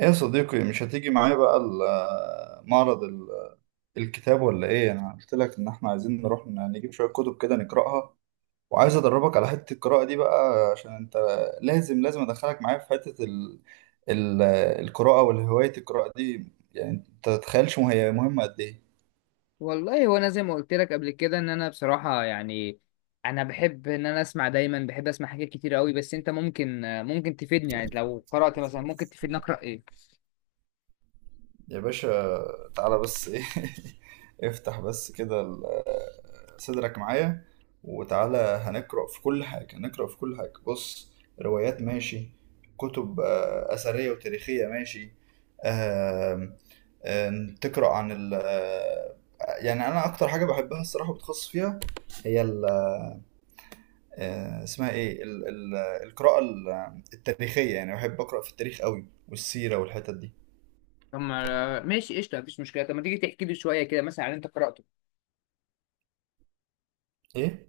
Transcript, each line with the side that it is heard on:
right: ايه يا صديقي، مش هتيجي معايا بقى الكتاب ولا ايه؟ انا قلت لك ان احنا عايزين نروح نجيب شوية كتب كده نقراها، وعايز ادربك على حتة القراءة دي بقى، عشان انت لازم ادخلك معايا في حتة ال... القراءة والهواية القراءة دي. يعني انت تتخيلش هي مهمة قد ايه؟
left: والله هو انا زي ما قلت لك قبل كده ان انا بصراحه يعني انا بحب ان انا اسمع دايما بحب اسمع حاجات كتير قوي بس انت ممكن تفيدني يعني لو قرات مثلا ممكن تفيدني اقرا ايه؟
right: يا باشا، تعالى بس ايه؟ افتح بس كده صدرك معايا، وتعالى هنقرأ في كل حاجة، نقرأ في كل حاجة. بص، روايات ماشي، كتب أثرية وتاريخية ماشي، آم، آم، تقرأ عن ال آه، يعني أنا أكتر حاجة بحبها الصراحة وبتخصص فيها هي ال آه، اسمها إيه ال ال القراءة التاريخية. يعني بحب أقرأ في التاريخ قوي، والسيرة والحتت دي.
left: طب ما- ماشي قشطه مفيش مشكله، طب ما تيجي تحكي لي شويه كده مثلا عن اللي انت قراته؟
right: إيه؟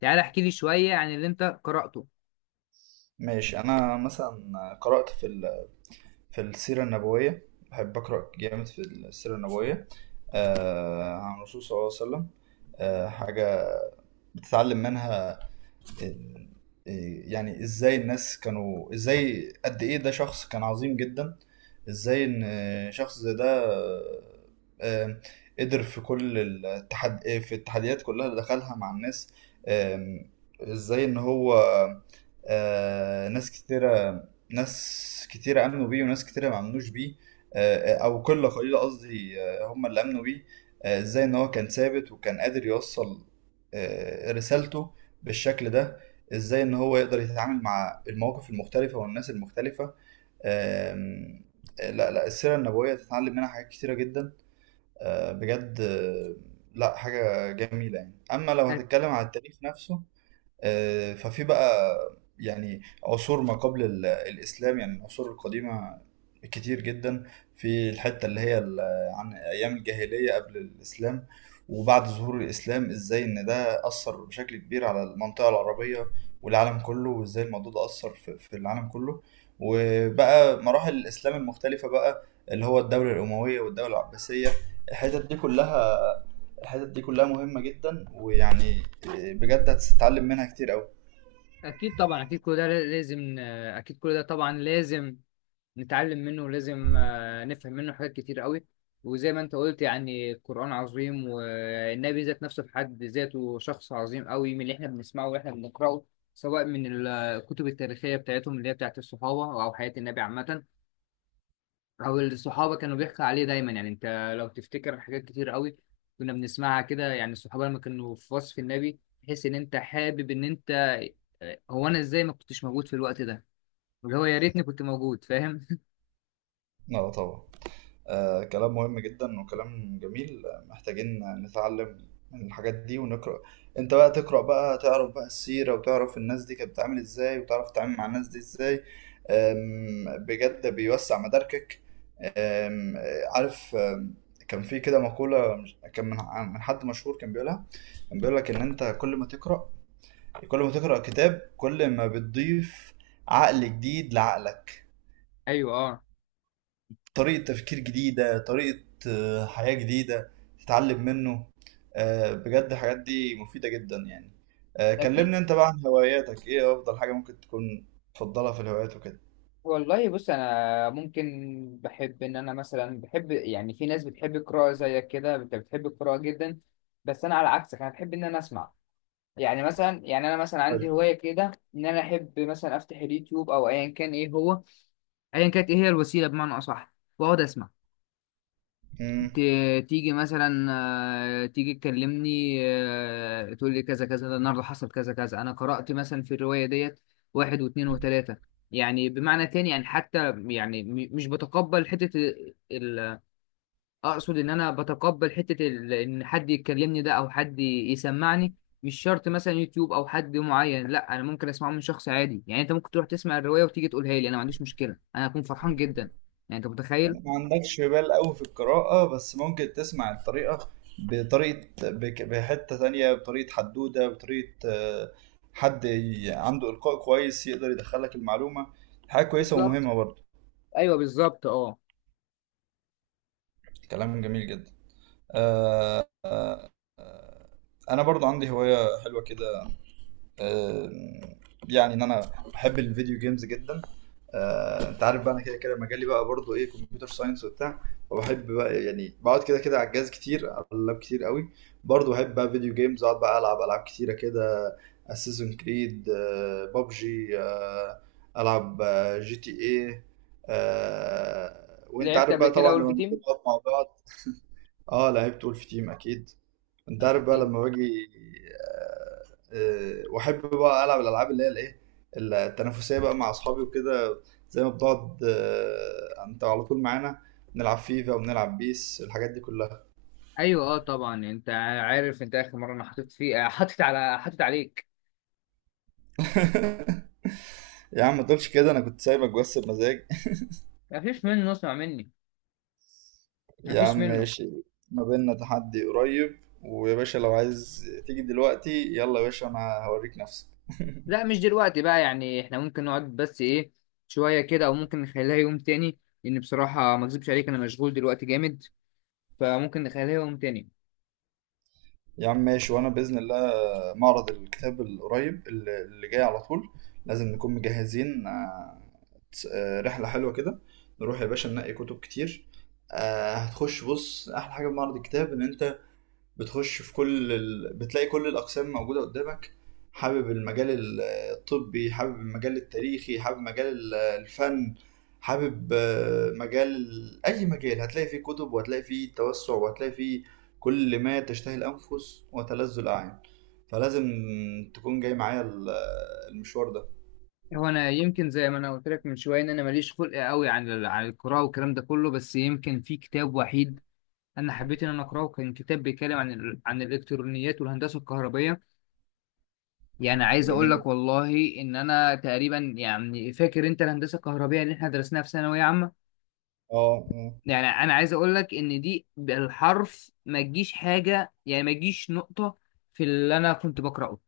left: تعالى احكي لي شويه عن اللي انت قراته.
right: ماشي، انا مثلا قرأت في السيرة النبوية، بحب أقرأ جامد في السيرة النبوية. عن الرسول صلى الله عليه وسلم. حاجة بتتعلم منها. إيه- إيه، يعني ازاي الناس كانوا، ازاي قد ايه ده شخص كان عظيم جدا. ازاي ان شخص زي ده آه، قدر في كل التحد آه، في التحديات كلها اللي دخلها مع الناس. آم، ازاي ان هو آه، ناس كتيرة ناس كتيرة امنوا بيه، وناس كتيرة ما امنوش بيه. او قلة قليلة قصدي هم اللي امنوا بيه. ازاي ان هو كان ثابت، وكان قادر يوصل رسالته بالشكل ده. ازاي ان هو يقدر يتعامل مع المواقف المختلفة والناس المختلفة. آم، لا لا، السيرة النبوية تتعلم منها حاجات كتيرة جدا بجد لا، حاجة جميلة يعني. اما لو
left: أك-
right: هتتكلم على التاريخ نفسه ففي بقى يعني عصور ما قبل الإسلام، يعني العصور القديمة كتير جدا. في الحتة اللي هي عن أيام الجاهلية قبل الإسلام، وبعد ظهور الإسلام، إزاي إن ده أثر بشكل كبير على المنطقة العربية والعالم كله، وإزاي الموضوع ده أثر في العالم كله. وبقى مراحل الإسلام المختلفة بقى، اللي هو الدولة الأموية والدولة العباسية، الحتت دي كلها. الحتت دي كلها مهمة جدا، ويعني بجد هتتعلم منها كتير أوي.
left: اكيد طبعا، اكيد كل ده لازم، اكيد كل ده طبعا لازم نتعلم منه، ولازم نفهم منه حاجات كتير قوي. وزي ما انت قلت يعني القرآن عظيم، والنبي ذات نفسه في حد ذاته شخص عظيم قوي من اللي احنا بنسمعه واحنا بنقرأه، سواء من الكتب التاريخية بتاعتهم اللي هي بتاعت الصحابة أو حياة النبي عامة، أو الصحابة كانوا بيحكوا عليه دايما. يعني أنت لو تفتكر حاجات كتير قوي كنا بنسمعها كده، يعني الصحابة لما كانوا في وصف النبي تحس إن أنت حابب إن أنت آه، هو، أنا إزاي ما كنتش موجود في الوقت ده، اللي هو يا ريتني كنت موجود، فاهم؟
right: اه طبعا. آه، كلام مهم جدا وكلام جميل. محتاجين نتعلم من الحاجات دي ونقرأ. انت بقى تقرأ بقى، تعرف بقى السيرة، وتعرف الناس دي كانت بتتعامل ازاي، وتعرف تتعامل مع الناس دي ازاي. بجد بيوسع مداركك. آم، آه، عارف، كان في كده مقولة، كان من حد مشهور كان بيقولها. كان بيقول لك ان انت، كل ما تقرأ كتاب، كل ما بتضيف عقل جديد لعقلك،
left: أيوه أه.
right: طريقة تفكير جديدة، طريقة حياة جديدة تتعلم منه. بجد الحاجات دي مفيدة جدا يعني.
left: أكيد.
right: كلمني انت بقى عن هواياتك، ايه افضل حاجة ممكن تكون تفضلها في الهوايات وكده؟
left: والله بص انا ممكن بحب ان انا مثلا، بحب يعني، في ناس بتحب القراءه زيك كده، انت بتحب القراءه جدا بس انا على عكسك، انا بحب ان انا اسمع. يعني مثلا، يعني انا مثلا عندي
right: طيب.
left: هوايه كده ان انا احب مثلا افتح اليوتيوب او ايا كان ايه هو، ايا كانت ايه هي الوسيله بمعنى اصح، واقعد اسمع.
right: مم.
left: تيجي مثلا، تيجي تكلمني، تقول لي كذا كذا، ده النهارده حصل كذا كذا، انا قرأت مثلا في الرواية ديت واحد واثنين وثلاثة. يعني بمعنى تاني يعني حتى يعني مش بتقبل حتة ال... اقصد ان انا بتقبل حتة ال... ان حد يكلمني ده او حد يسمعني. مش شرط مثلا يوتيوب او حد معين، لا انا ممكن اسمعه من شخص عادي. يعني انت ممكن تروح تسمع الرواية وتيجي تقولها لي، انا ما عنديش مشكلة، انا هكون فرحان جدا. يعني انت متخيل.
right: ما عندكش بال قوي في القراءة، بس ممكن تسمع الطريقة بطريقة بحتة تانية، بطريقة حدودة، بطريقة حد عنده إلقاء كويس يقدر يدخلك المعلومة. حاجة كويسة
left: بالظبط.
right: ومهمة برضه.
left: ايوه بالظبط اه.
right: كلام جميل جدا. آه، أنا برضه عندي هواية حلوة كده. آه، يعني ان انا بحب الفيديو جيمز جدا. انت عارف بقى انا كده كده مجالي بقى برضو ايه، كمبيوتر ساينس وبتاع. فبحب بقى يعني بقعد كده كده على الجهاز كتير، على اللاب كتير قوي. برضو بحب بقى فيديو جيمز، اقعد بقى العب العاب كتيره كده. اساسن كريد، بابجي، العب جي تي ايه. وانت
left: لعبت
right: عارف
left: قبل
right: بقى
left: كده
right: طبعا لما
left: ولف
right: بنيجي
left: تيم.
right: نقعد مع بعض. اه لعبت ولف تيم اكيد. انت عارف بقى
left: اكيد.
right: لما باجي، واحب بقى العب الالعاب اللي هي الايه، التنافسيه بقى، مع اصحابي وكده. زي ما بنقعد انت على طول معانا، بنلعب فيفا وبنلعب بيس، الحاجات دي كلها.
left: ايوه اه طبعا. انت عارف انت اخر مره انا حطيت فيه، حطيت عليك.
right: يا عم، ما تقولش كده، انا كنت سايبك بس بمزاج.
left: ما فيش منه، اسمع مني، ما
right: يا عم
left: فيش منه.
right: ماشي. ما بيننا تحدي قريب، ويا باشا لو عايز تيجي دلوقتي يلا يا باشا، انا هوريك نفسك.
left: لا مش دلوقتي بقى، يعني احنا ممكن نقعد بس ايه شويه كده، او ممكن نخليها يوم تاني، لان بصراحه ما اكذبش عليك انا مشغول دلوقتي جامد، فممكن نخليها يوم تاني.
right: يا عم ماشي، وانا باذن الله معرض الكتاب القريب اللي جاي على طول، لازم نكون مجهزين، رحله حلوه كده نروح يا باشا، ننقي كتب كتير. هتخش بص، احلى حاجه في معرض الكتاب ان انت بتخش في كل ال... بتلاقي كل الاقسام موجوده قدامك. حابب المجال الطبي، حابب المجال التاريخي، حابب مجال الفن، حابب مجال اي مجال هتلاقي فيه كتب، وهتلاقي فيه توسع، وهتلاقي فيه كل ما تشتهي الانفس وتلذ الاعين. فلازم تكون جاي معايا المشوار ده.
left: هو انا يمكن زي ما انا قلت لك من شويه ان انا ماليش خلق قوي عن عن القراءه والكلام ده كله، بس يمكن في كتاب وحيد انا حبيت ان انا اقراه، كان كتاب بيتكلم عن عن الالكترونيات والهندسه الكهربائيه. يعني عايز اقول لك
right: جميل،
left: والله ان انا تقريبا، يعني فاكر انت الهندسه الكهربائيه اللي احنا درسناها في ثانويه عامه؟
right: اه اه.
left: يعني انا عايز اقول لك ان دي بالحرف ما تجيش حاجه، يعني ما تجيش نقطه في اللي انا كنت بقراه.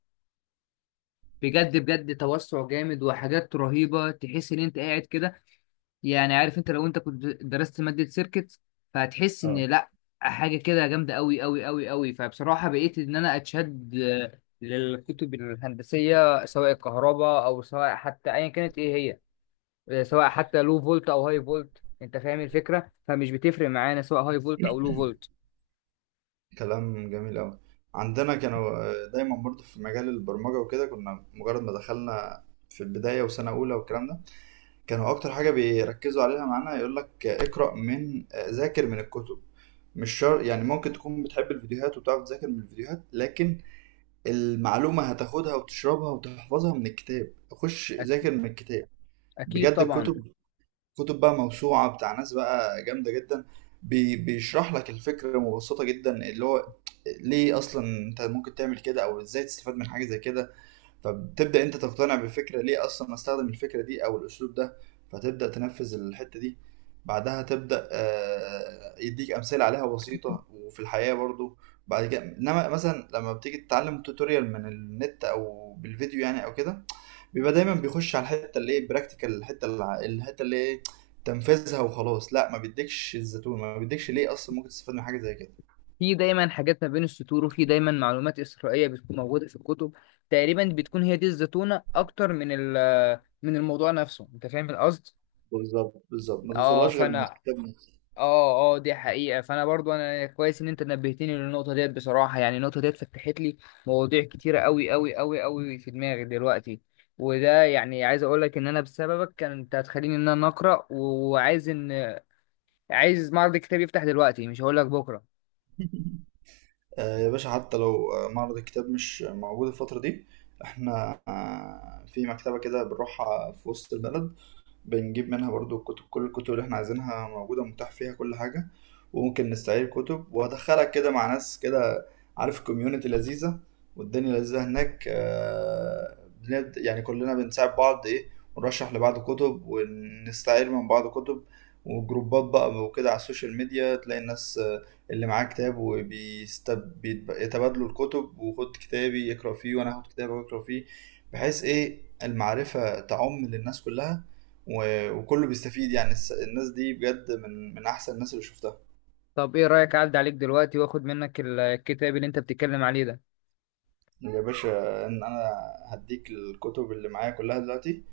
left: بجد بجد توسع جامد وحاجات رهيبه، تحس ان انت قاعد كده، يعني عارف انت لو انت كنت درست مادة سيركت فهتحس ان
right: آه.
left: لا، حاجة كده جامدة قوي قوي قوي قوي. فبصراحة بقيت ان انا اتشد للكتب الهندسية، سواء الكهرباء او سواء حتى ايا كانت ايه هي، سواء حتى لو فولت او هاي فولت، انت فاهم الفكرة، فمش بتفرق معانا سواء هاي فولت او لو فولت.
right: كلام جميل أوي. عندنا كانوا دايما برضو في مجال البرمجة وكده، كنا مجرد ما دخلنا في البداية وسنة أولى والكلام ده، كانوا أكتر حاجة بيركزوا عليها معانا يقول لك اقرأ من آه، ذاكر من الكتب. مش شرط يعني، ممكن تكون بتحب الفيديوهات وبتعرف تذاكر من الفيديوهات، لكن المعلومة هتاخدها وتشربها وتحفظها من الكتاب، خش
left: أك-
right: ذاكر من الكتاب.
left: اكيد
right: بجد
left: طبعا.
right: الكتب، كتب بقى موسوعة بتاع ناس بقى جامدة جدا. بيشرح لك الفكرة مبسطة جدا، اللي هو ليه أصلا أنت ممكن تعمل كده، أو إزاي تستفاد من حاجة زي كده. فبتبدأ أنت تقتنع بالفكرة، ليه أصلا أستخدم الفكرة دي أو الأسلوب ده. فتبدأ تنفذ الحتة دي. بعدها تبدأ يديك أمثلة عليها بسيطة وفي الحياة برضو. بعد كده، إنما مثلا لما بتيجي تتعلم توتوريال من النت أو بالفيديو يعني أو كده، بيبقى دايما بيخش على الحته اللي ايه براكتيكال، الحته الحته اللي ايه تنفذها وخلاص. لا ما بيديكش الزيتون، ما بيديكش ليه اصلا ممكن تستفاد من حاجه زي كده.
left: في دايما حاجات ما بين السطور، وفي دايما معلومات إسرائيلية بتكون موجودة في الكتب، تقريبا بتكون هي دي الزتونة اكتر من من الموضوع نفسه، انت فاهم القصد.
right: بالظبط بالظبط، ما
left: اه
right: توصلهاش غير من
left: فانا،
right: الكتاب نفسه.
left: اه اه دي حقيقة، فانا برضو انا كويس ان انت نبهتني للنقطة ديت، بصراحة يعني النقطة ديت فتحت لي مواضيع كتيرة قوي قوي قوي قوي في دماغي دلوقتي. وده يعني عايز اقول لك ان انا بسببك، كان انت هتخليني ان انا اقرا، وعايز ان عايز معرض الكتاب يفتح دلوقتي، مش هقول لك بكرة.
right: آه يا باشا، حتى لو معرض الكتاب مش موجود الفتره دي، احنا آه في مكتبه كده بنروحها في وسط البلد، بنجيب منها برضو الكتب، كل الكتب اللي احنا عايزينها موجودة، متاح فيها كل حاجة. وممكن نستعير كتب، وهدخلك كده مع ناس كده، عارف، كوميونتي لذيذة والدنيا لذيذة هناك. بنبدأ يعني كلنا بنساعد بعض ايه، ونرشح لبعض كتب، ونستعير من بعض كتب، وجروبات بقى وكده على السوشيال ميديا، تلاقي الناس اللي معاه كتاب وبيتبادلوا الكتب، وخد كتابي يقرأ فيه وانا هاخد كتابك واقرأ فيه، بحيث ايه المعرفة تعم للناس كلها، وكله بيستفيد يعني. الناس دي بجد من احسن الناس اللي شفتها.
left: طب ايه رأيك اعدي عليك دلوقتي واخد منك الكتاب اللي انت بتتكلم عليه ده؟
right: يا باشا ان انا هديك الكتب اللي معايا كلها دلوقتي،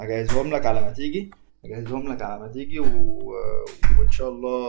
right: هجهزهم لك على ما تيجي هجهزهم لك على ما تيجي و... وان شاء الله.